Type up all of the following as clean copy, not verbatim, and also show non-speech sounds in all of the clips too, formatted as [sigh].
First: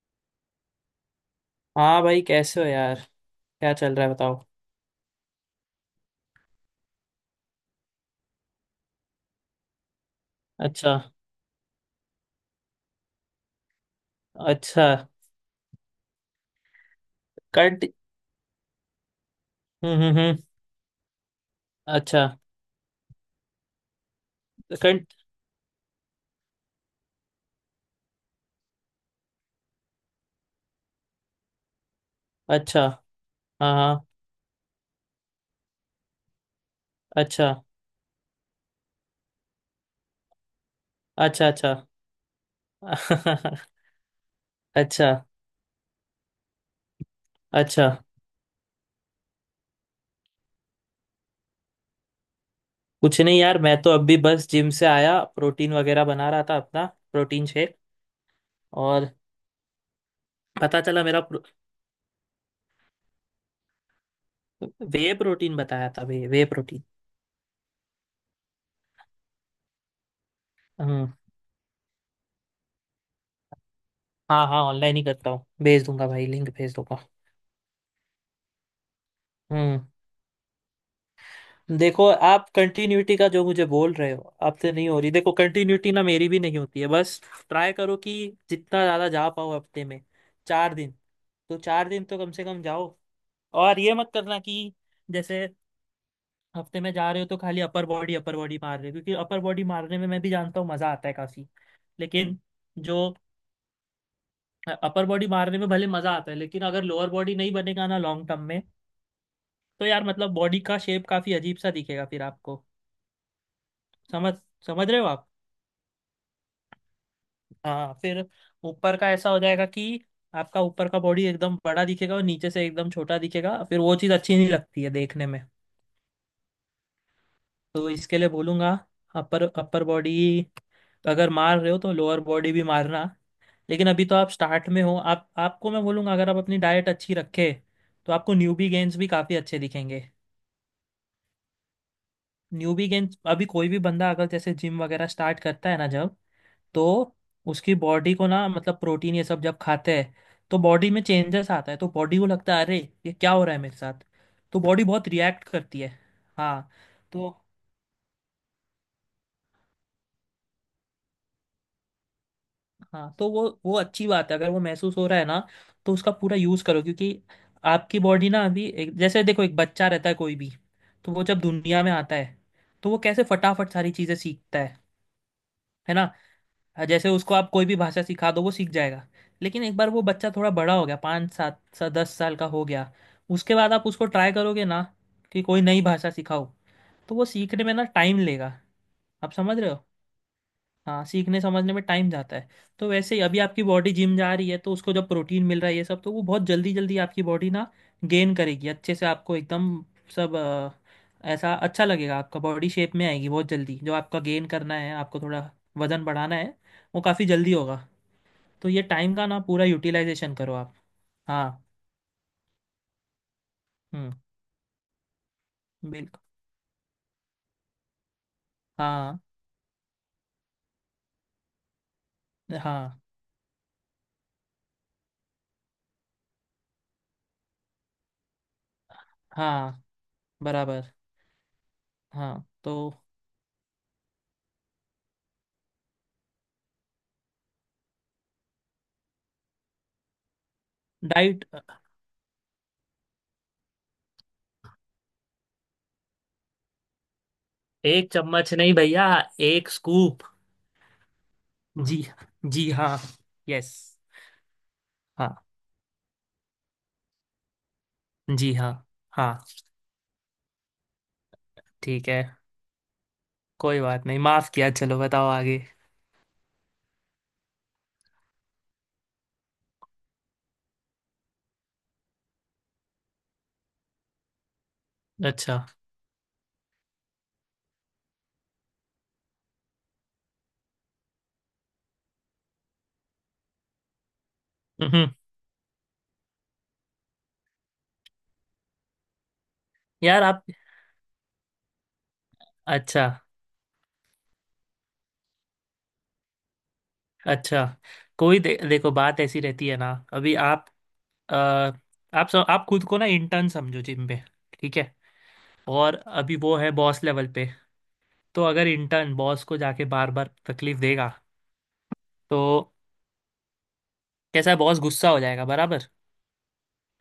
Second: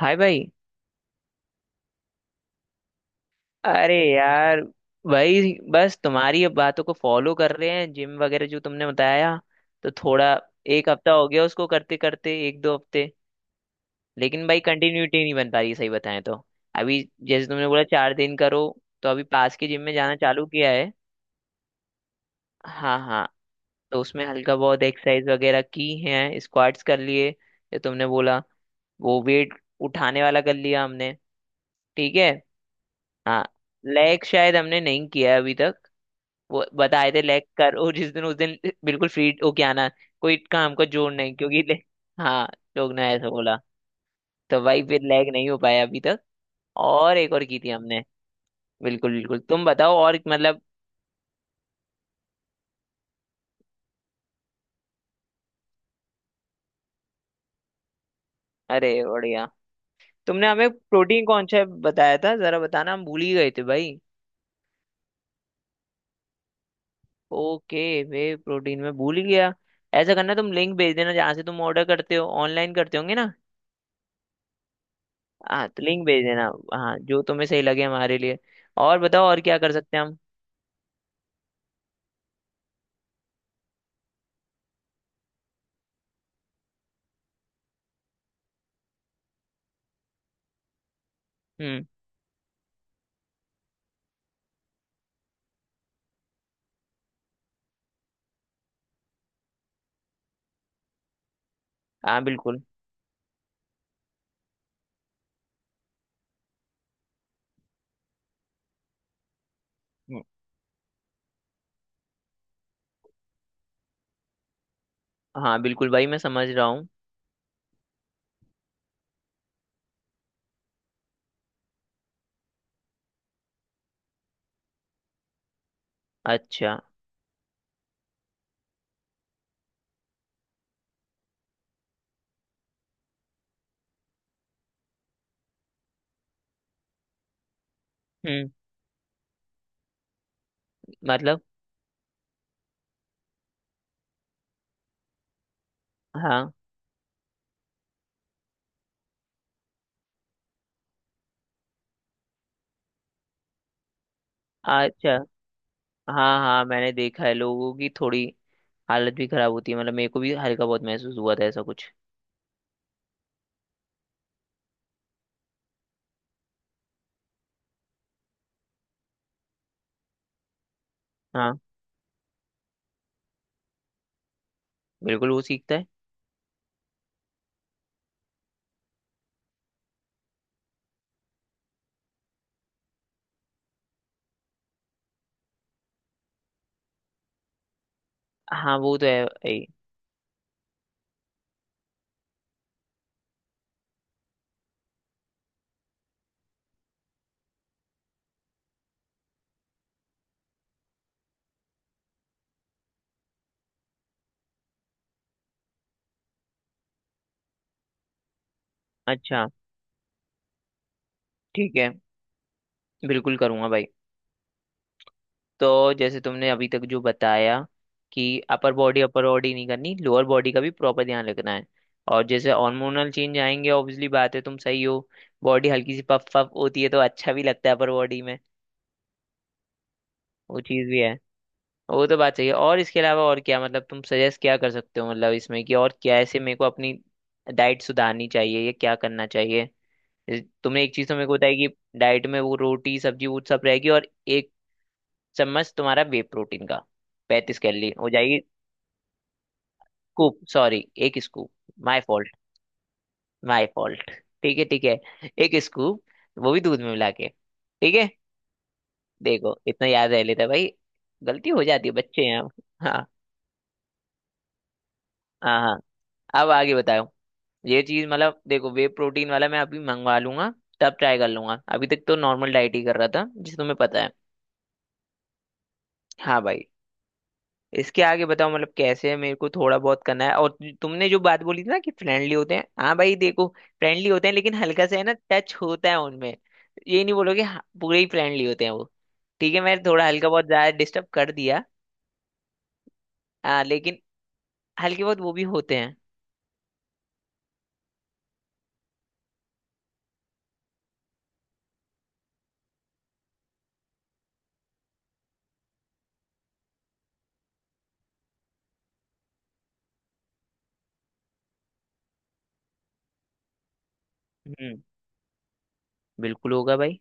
हाय भाई। हाँ भाई कैसे हो यार क्या चल अरे रहा है बताओ यार। भाई बस तुम्हारी अब बातों को फॉलो कर रहे हैं जिम वगैरह जो तुमने बताया। तो थोड़ा एक अच्छा। हफ्ता हो गया उसको करते करते एक दो हफ्ते। लेकिन भाई अच्छा। कंटिन्यूटी नहीं बन पा रही सही बताएं तो। अभी जैसे तुमने बोला कंट 4 दिन करो। तो अभी पास के जिम में हम्म, जाना हम्म, हम्म। चालू किया है। अच्छा। हाँ हाँ। तो उसमें हल्का बहुत कंट एक्सरसाइज वगैरह की है स्क्वाट्स कर लिए जो तुमने बोला। वो वेट उठाने वाला कर लिया हमने। ठीक है। अच्छा। हाँ। हाँ, हाँ। लेग शायद हमने नहीं किया है अभी तक। वो बताए थे लेग अच्छा। कर और जिस दिन उस दिन बिल्कुल फ्री होके आना कोई काम को जोड़ नहीं अच्छा। क्योंकि अच्छा। हाँ। लोग ने ऐसा बोला। [laughs] तो भाई फिर अच्छा। लेग नहीं हो पाया अभी तक। और एक और की थी अच्छा। हमने। बिल्कुल बिल्कुल तुम बताओ और मतलब। कुछ नहीं यार, मैं तो अभी बस जिम से आया। प्रोटीन वगैरह बना रहा था अपना, प्रोटीन शेक। अरे और बढ़िया। तुमने हमें पता चला मेरा प्रोटीन कौन सा बताया था जरा बताना हम भूल ही गए थे भाई। वे प्रोटीन बताया था, whey whey protein. Okay whey protein में भूल ही गया। ऐसा करना तुम लिंक भेज देना हम्म। जहाँ से तुम ऑर्डर करते हो ऑनलाइन करते होंगे ना। हाँ हाँ, ऑनलाइन ही करता हूँ। हाँ तो भेज लिंक दूंगा भेज भाई, देना। लिंक भेज हाँ दूंगा। जो तुम्हें सही लगे हमारे लिए। और बताओ और क्या कर हम्म। सकते हैं हम। देखो, आप कंटिन्यूटी का जो मुझे बोल रहे हो, आपसे नहीं हो रही। देखो कंटिन्यूटी ना, मेरी भी नहीं होती है बस। ट्राई करो कि जितना ज़्यादा जा पाओ हफ्ते में, चार दिन। तो हम्म। चार दिन तो कम से कम जाओ। और ये मत करना कि जैसे हफ्ते में जा रहे हो तो खाली अपर बॉडी, अपर बॉडी मार रहे हो। क्योंकि अपर बॉडी मारने में मैं भी जानता हूँ मज़ा आता है काफ़ी। हाँ लेकिन बिल्कुल। जो अपर बॉडी मारने में भले मज़ा आता है, लेकिन अगर लोअर बॉडी नहीं बनेगा ना लॉन्ग टर्म में, तो यार मतलब बॉडी का शेप काफ़ी अजीब सा दिखेगा फिर आपको। समझ समझ रहे हो आप? हाँ बिल्कुल भाई मैं समझ रहा हूँ। हाँ फिर ऊपर का ऐसा हो जाएगा कि आपका ऊपर का बॉडी एकदम बड़ा दिखेगा और नीचे से एकदम छोटा दिखेगा। फिर वो चीज़ अच्छी नहीं लगती है देखने में। अच्छा। तो इसके लिए बोलूँगा, अपर अपर बॉडी अगर मार रहे हो तो लोअर बॉडी भी मारना। लेकिन अभी तो आप स्टार्ट में हो। आप आपको मैं बोलूँगा अगर आप अपनी डाइट अच्छी रखे, तो आपको हम्म। न्यूबी गेंस भी काफ़ी अच्छे दिखेंगे। मतलब। न्यूबी गेंस, अभी कोई भी बंदा अगर जैसे जिम वगैरह स्टार्ट करता है ना, जब हाँ। तो उसकी बॉडी को ना, मतलब प्रोटीन ये सब जब खाते हैं, तो बॉडी में चेंजेस आता है, तो बॉडी को लगता है अरे ये क्या हो रहा है मेरे साथ। तो बॉडी बहुत अच्छा। रिएक्ट करती है। हाँ हाँ हाँ मैंने देखा तो। है लोगों की थोड़ी हालत भी खराब होती है मतलब मेरे को भी हल्का बहुत महसूस हुआ था ऐसा कुछ। हाँ तो वो अच्छी बात है अगर वो महसूस हो रहा है ना, तो उसका पूरा यूज़ करो। क्योंकि आपकी बॉडी ना अभी जैसे देखो एक बच्चा रहता है कोई भी, तो वो जब हाँ दुनिया में आता है, तो वो कैसे फटाफट सारी चीज़ें सीखता है बिल्कुल वो सीखता है। है ना? हाँ, जैसे उसको आप कोई भी भाषा सिखा दो वो सीख जाएगा। लेकिन एक बार वो बच्चा थोड़ा बड़ा हो गया, पाँच सात सा दस साल का हो गया, उसके बाद आप उसको ट्राई करोगे ना कि कोई नई भाषा सिखाओ, तो वो सीखने में ना टाइम लेगा। हाँ वो तो है आप समझ भाई। रहे हो? हाँ, सीखने समझने में टाइम जाता है। तो वैसे ही अभी आपकी बॉडी जिम जा रही है, तो उसको जब प्रोटीन मिल रहा है ये सब, तो वो बहुत जल्दी जल्दी आपकी बॉडी ना गेन करेगी अच्छे से, आपको एकदम। सब ऐसा अच्छा लगेगा, आपका बॉडी शेप में आएगी बहुत जल्दी। जो आपका गेन करना है, आपको थोड़ा वजन बढ़ाना है, वो काफ़ी जल्दी होगा। तो ये टाइम का ना अच्छा। पूरा यूटिलाइजेशन करो आप। हाँ। ठीक है। बिल्कुल करूँगा भाई। हम्म। तो जैसे बिल्कुल। तुमने अभी तक जो बताया कि हाँ अपर बॉडी नहीं करनी लोअर बॉडी का भी प्रॉपर ध्यान रखना है। और जैसे हाँ हार्मोनल चेंज आएंगे ऑब्वियसली बात है तुम सही हो। बॉडी हल्की सी पफ पफ होती है तो अच्छा भी लगता है अपर बॉडी में। हाँ। वो चीज़ बराबर। भी है। वो तो बात हाँ सही है तो और इसके अलावा और क्या मतलब तुम सजेस्ट क्या कर सकते हो मतलब इसमें कि और क्या ऐसे मेरे को अपनी डाइट सुधारनी चाहिए या क्या करना चाहिए। जैसे तुमने एक चीज़ तो मेरे को डाइट। बताई कि डाइट में वो रोटी सब्जी वो सब रहेगी और एक चम्मच तुम्हारा वे प्रोटीन का 35 कैलोरी हो एक जाएगी। चम्मच नहीं भैया, एक स्कूप। Scoop sorry. एक स्कूप। जी। My fault. जी हाँ। My yes. फॉल्ट। ठीक है ठीक है। हाँ। एक स्कूप वो भी दूध में मिला के। ठीक है। जी हाँ। हाँ। देखो इतना याद रह लेता है भाई गलती हो जाती है ठीक है, बच्चे हैं हम। हाँ कोई बात नहीं, माफ किया। चलो बताओ आगे। हाँ हाँ। अब आगे बताओ। ये चीज मतलब देखो वे प्रोटीन वाला मैं अभी मंगवा लूंगा। तब ट्राई कर लूंगा अभी तक तो नॉर्मल डाइट ही कर रहा था जिसे तुम्हें पता है। अच्छा। हाँ भाई। इसके आगे बताओ मतलब कैसे है मेरे को थोड़ा बहुत करना है और तुमने जो बात बोली थी ना कि फ्रेंडली होते हैं हाँ भाई देखो। फ्रेंडली होते हैं लेकिन हल्का सा है हम्म। ना टच होता है उनमें। ये नहीं बोलोगे हाँ, पूरे ही फ्रेंडली होते हैं वो। ठीक है मैंने थोड़ा यार हल्का आप बहुत ज्यादा डिस्टर्ब कर दिया। अच्छा। हाँ लेकिन हल्के बहुत वो भी होते हैं। अच्छा। देखो, बात ऐसी रहती है ना, अभी आप अ, आप सब आप खुद को ना इंटर्न समझो जिम पे। ठीक है। और अभी वो है बॉस लेवल पे। तो अगर इंटर्न बॉस को जाके बार बार तकलीफ देगा, तो कैसा है, बॉस हम्म। गुस्सा हो जाएगा, बराबर। बिल्कुल होगा भाई।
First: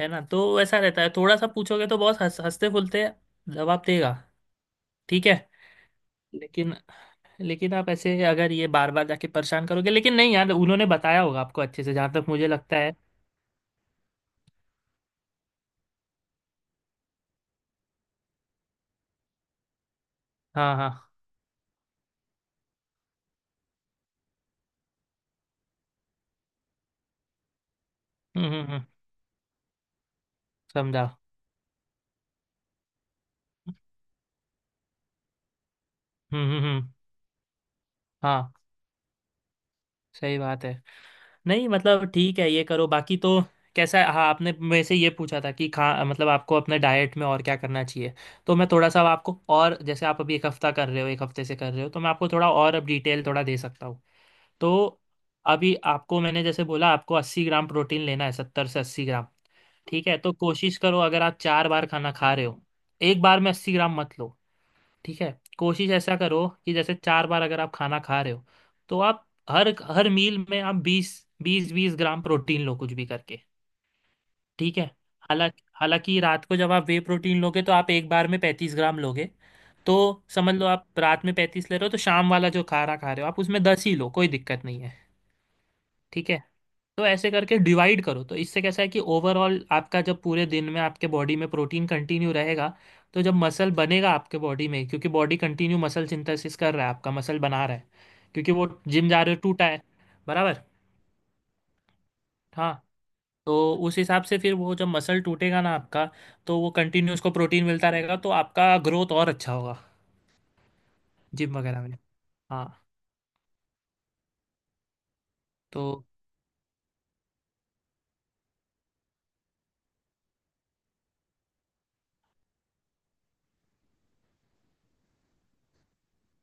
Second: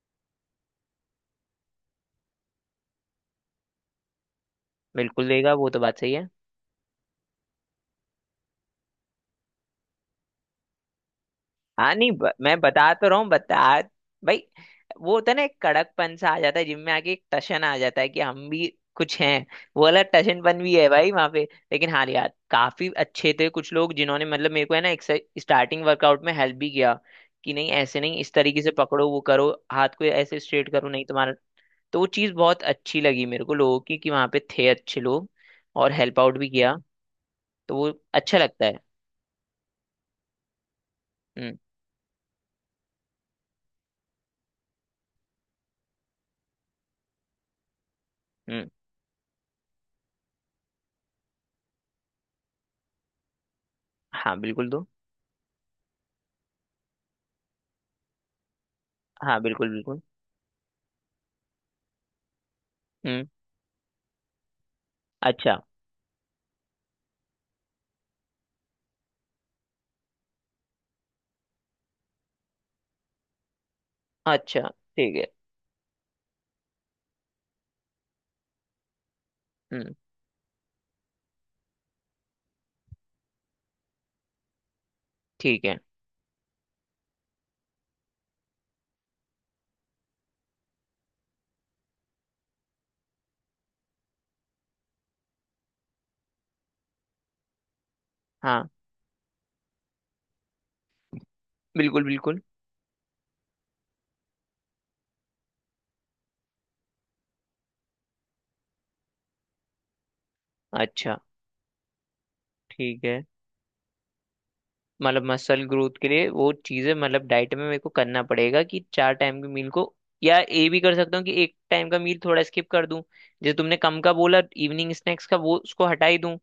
है ना? तो ऐसा रहता है, थोड़ा सा पूछोगे तो बॉस हंसते फुलते जवाब देगा। ठीक बिल्कुल है। देगा वो तो बात सही है। लेकिन लेकिन आप ऐसे अगर ये बार बार जाके परेशान करोगे। लेकिन नहीं यार, उन्होंने बताया होगा आपको अच्छे से हाँ नहीं जहाँ तक मुझे मैं लगता बता है। तो रहा हूँ बता भाई। वो होता है ना एक कड़कपन सा आ जाता है जिम में आके एक टशन आ जाता है कि हम भी कुछ हैं। वो वाला टशनपन भी हाँ है हाँ। भाई वहां पे। लेकिन हाँ यार काफी अच्छे थे कुछ लोग जिन्होंने मतलब मेरे को है ना एक स्टार्टिंग वर्कआउट में हेल्प भी किया कि नहीं ऐसे नहीं इस हम्म, तरीके हम्म, से पकड़ो वो करो हाथ को ऐसे स्ट्रेट करो नहीं समझा। तुम्हारा। तो वो चीज़ बहुत अच्छी लगी मेरे को लोगों की कि वहां पे थे अच्छे लोग। और हेल्प आउट भी हम्म, हम्म, किया। हम्म। तो वो अच्छा हाँ, लगता है। सही बात है। हम्म नहीं मतलब ठीक है, ये करो बाकी। तो कैसा है, हाँ, आपने मेरे से ये पूछा था कि खा मतलब आपको अपने डाइट में और क्या करना चाहिए? तो मैं हम्म। थोड़ा सा अब आपको, और जैसे आप अभी एक हफ्ता कर रहे हो, एक हफ्ते से कर रहे हो, तो मैं आपको थोड़ा और अब डिटेल थोड़ा दे सकता हूँ। हाँ बिल्कुल तो दो। अभी आपको मैंने जैसे बोला, आपको 80 ग्राम प्रोटीन लेना है, 70 से 80 ग्राम। हाँ बिल्कुल बिल्कुल। ठीक है, तो कोशिश करो, अगर आप 4 बार खाना खा रहे हो, एक हम्म। बार में 80 ग्राम मत लो। ठीक है। अच्छा। कोशिश ऐसा करो कि जैसे 4 बार अगर आप खाना खा रहे हो, तो आप हर हर मील में आप 20 20 20 ग्राम प्रोटीन लो कुछ भी करके। अच्छा। ठीक है। ठीक है। हालांकि हालांकि रात को जब आप वे प्रोटीन लोगे, तो आप एक बार में 35 ग्राम लोगे। हम्म। तो समझ लो आप रात में 35 ले रहे हो, तो शाम वाला जो खाना खा रहे हो आप उसमें 10 ही लो, कोई दिक्कत नहीं है। ठीक है। ठीक है। तो ऐसे करके डिवाइड करो, तो इससे कैसा है कि ओवरऑल आपका जब पूरे दिन में आपके बॉडी में प्रोटीन कंटिन्यू रहेगा, तो जब मसल बनेगा आपके बॉडी में, क्योंकि बॉडी कंटिन्यू मसल सिंथेसिस कर रहा है, आपका मसल बना रहा है, क्योंकि वो हाँ जिम जा रहे हो टूटा है, बराबर। बिल्कुल बिल्कुल। हाँ, तो उस हिसाब से फिर वो जब मसल टूटेगा ना आपका, तो वो कंटिन्यू उसको प्रोटीन मिलता रहेगा, तो आपका ग्रोथ और अच्छा होगा अच्छा। जिम वगैरह में। हाँ। ठीक है मतलब मसल ग्रोथ तो के लिए वो चीज़ें मतलब डाइट में मेरे को करना पड़ेगा कि चार टाइम के मील को या ये भी कर सकता हूँ कि एक टाइम का मील थोड़ा स्किप कर दूं जैसे तुमने कम का बोला इवनिंग स्नैक्स का वो उसको हटा ही दूं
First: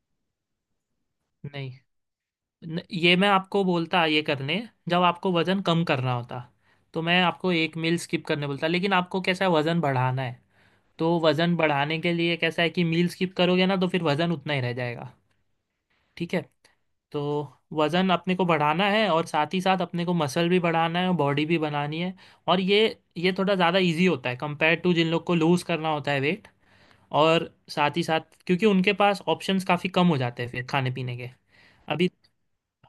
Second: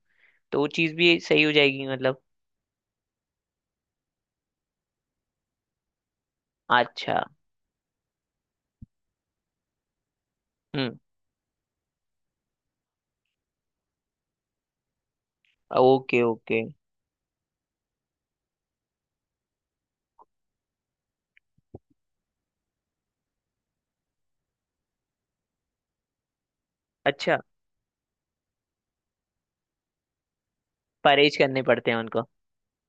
तो वो चीज़ भी सही हो नहीं, जाएगी मतलब। ये मैं आपको बोलता ये करने, जब आपको वजन कम करना होता, तो अच्छा। मैं आपको एक मील स्किप करने बोलता। लेकिन आपको कैसा है, वजन बढ़ाना है। हम्म। तो वजन बढ़ाने के लिए कैसा है कि मील स्किप करोगे ना, तो फिर वजन उतना ही रह जाएगा। ओके ठीक है। ओके। तो वजन अपने को बढ़ाना है, और साथ ही साथ अपने को मसल भी बढ़ाना है, और बॉडी भी बनानी है। और ये थोड़ा ज़्यादा इजी होता है कंपेयर टू जिन लोग को लूज़ करना होता है वेट। अच्छा। और साथ ही साथ क्योंकि उनके पास ऑप्शंस काफ़ी कम हो जाते हैं फिर खाने पीने के। परहेज करने पड़ते हैं अभी। उनको।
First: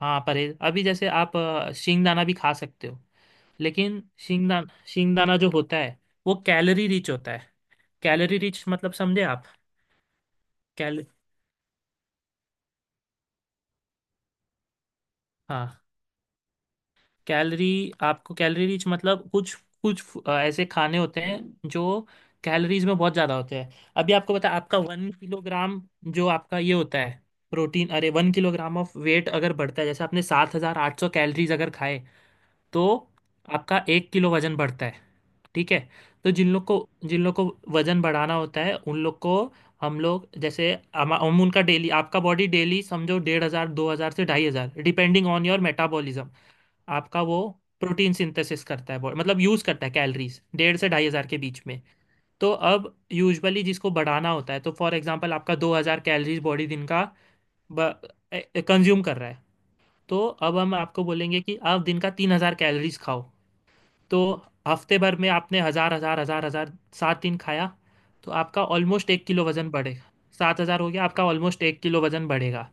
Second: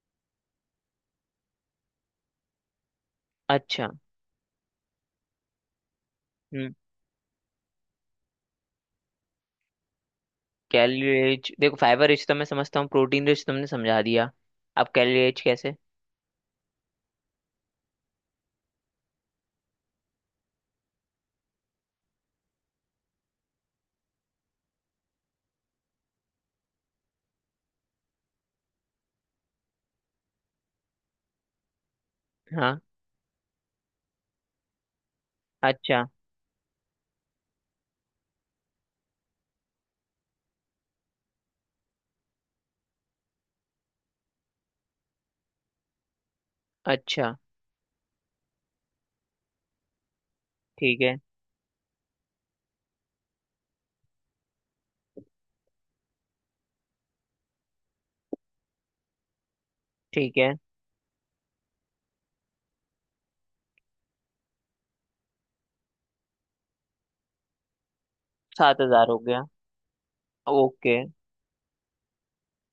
हाँ परहेज। अभी जैसे आप सींगदाना भी खा सकते हो। अच्छा। लेकिन सींगदाना सींगदाना जो होता है, वो हम्म। कैलोरी रिच होता है। कैलोरी रिच मतलब, समझे आप? कैल कैलोरी रिच देखो फाइबर रिच तो मैं समझता हूँ प्रोटीन रिच तुमने समझा दिया अब कैलोरी रिच कैसे। हाँ कैलोरी। आपको कैलोरी रिच मतलब कुछ, कुछ ऐसे खाने होते हैं जो कैलोरीज में बहुत ज़्यादा होते हैं। अभी आपको पता है, आपका वन किलोग्राम, जो आपका ये होता है, प्रोटीन, अरे वन किलोग्राम ऑफ वेट अगर बढ़ता है, जैसे आपने 7,800 कैलोरीज अगर खाए, हाँ। तो आपका 1 किलो वजन बढ़ता है। ठीक है। अच्छा। तो जिन लोग को वजन बढ़ाना होता है, उन लोग को, हम लोग जैसे हम उनका डेली, आपका बॉडी डेली समझो 1,500, 2,000 से 2,500, डिपेंडिंग ऑन योर मेटाबॉलिज्म। आपका अच्छा। वो प्रोटीन सिंथेसिस करता है बॉडी, मतलब यूज़ करता है कैलोरीज, डेढ़ से ठीक ढाई है हज़ार के बीच में। तो अब यूजुअली जिसको बढ़ाना होता है, तो फॉर एग्जांपल आपका 2,000 कैलोरीज बॉडी दिन का कंज्यूम कर रहा है। तो ठीक है। अब हम आपको बोलेंगे कि आप दिन का 3,000 कैलोरीज खाओ। तो हफ्ते भर में आपने 1,000 1,000 1,000 1,000 7 दिन खाया, तो आपका 7,000 ऑलमोस्ट हो एक गया। किलो वजन बढ़ेगा। सात हजार हो ओके। गया, आपका ऑलमोस्ट एक किलो वजन बढ़ेगा।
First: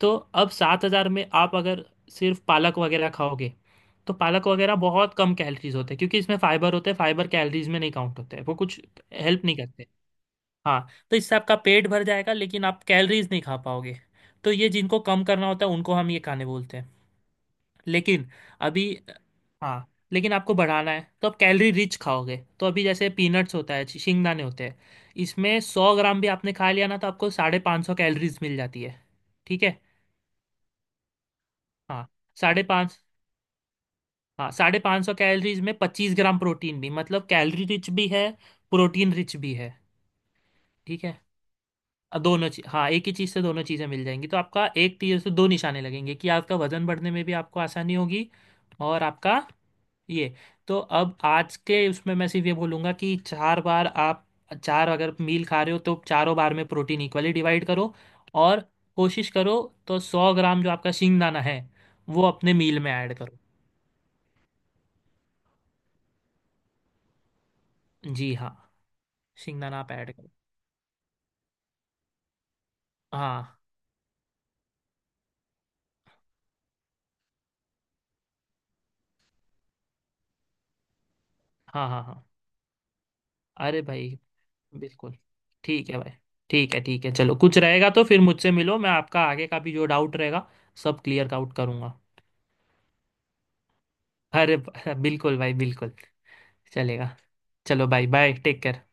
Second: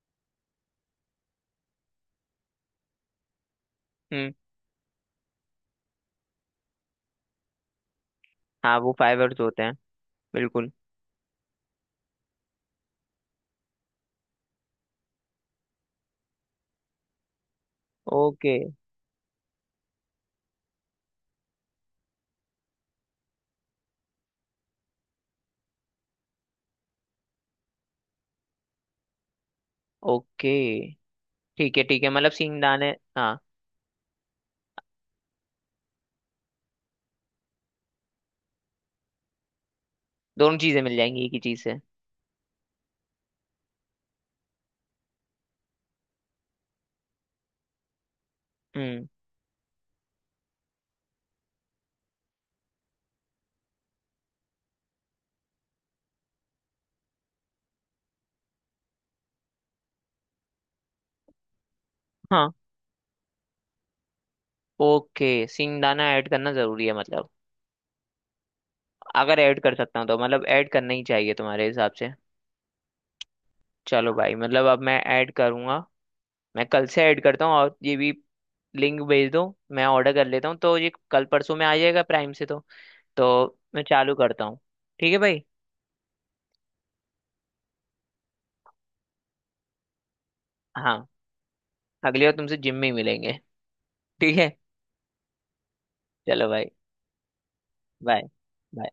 तो अब 7,000 में आप अगर सिर्फ पालक वगैरह खाओगे, तो हम्म। पालक वगैरह बहुत कम कैलोरीज होते हैं, क्योंकि इसमें फाइबर होते हैं, फाइबर कैलोरीज में नहीं काउंट होते हैं, वो हाँ कुछ वो फाइबर्स हेल्प नहीं होते हैं। करते। बिल्कुल। हाँ, तो इससे आपका पेट भर जाएगा, लेकिन आप कैलोरीज नहीं खा पाओगे। तो ये जिनको कम करना होता है उनको हम ये खाने बोलते हैं। लेकिन ओके। अभी। हाँ। लेकिन आपको बढ़ाना है तो आप कैलोरी रिच खाओगे। तो अभी जैसे पीनट्स होता है, शिंगदाने होते हैं, इसमें 100 ग्राम भी आपने खा लिया ना, तो आपको 550 कैलोरीज मिल जाती है। ठीक है। ओके ठीक हाँ, है मतलब साढ़े सिंगदाने। पाँच हाँ। हाँ साढ़े पाँच सौ कैलोरीज में 25 ग्राम प्रोटीन भी, मतलब कैलोरी रिच भी है, प्रोटीन रिच भी है। दोनों चीजें मिल ठीक है। जाएंगी एक ही चीज से। दोनों चीज हाँ, एक ही चीज़ से दोनों चीज़ें मिल जाएंगी, तो आपका एक तीर से दो निशाने लगेंगे कि आपका वजन बढ़ने में भी आपको आसानी होगी। और हम्म। आपका ये तो अब आज के उसमें मैं सिर्फ ये बोलूँगा कि चार बार आप चार अगर मील खा रहे हो, तो चारों बार में प्रोटीन इक्वली डिवाइड करो और कोशिश करो। तो 100 ग्राम जो आपका शिंगदाना है, वो अपने हाँ मील में ऐड करो। ओके सिंगदाना ऐड करना जरूरी है मतलब जी हाँ। अगर ऐड कर सिंगदाना आप सकता हूँ ऐड तो करो। मतलब ऐड करना ही चाहिए तुम्हारे हिसाब से। हाँ चलो भाई मतलब अब मैं ऐड करूंगा। मैं कल से ऐड करता हूँ और ये भी लिंक भेज दो। मैं ऑर्डर कर लेता हूँ तो ये कल परसों में आ हाँ जाएगा हाँ हाँ। प्राइम से तो अरे मैं भाई, चालू करता हूँ। ठीक बिल्कुल। है भाई। ठीक है भाई। ठीक है, ठीक है, चलो कुछ रहेगा तो फिर मुझसे मिलो, मैं आपका आगे का भी जो डाउट रहेगा हाँ सब क्लियर आउट करूँगा। अगली बार तुमसे जिम में ही मिलेंगे। ठीक है। अरे [laughs] बिल्कुल भाई, बिल्कुल। चलो भाई चलेगा। चलो भाई, बाय, टेक केयर। बाय।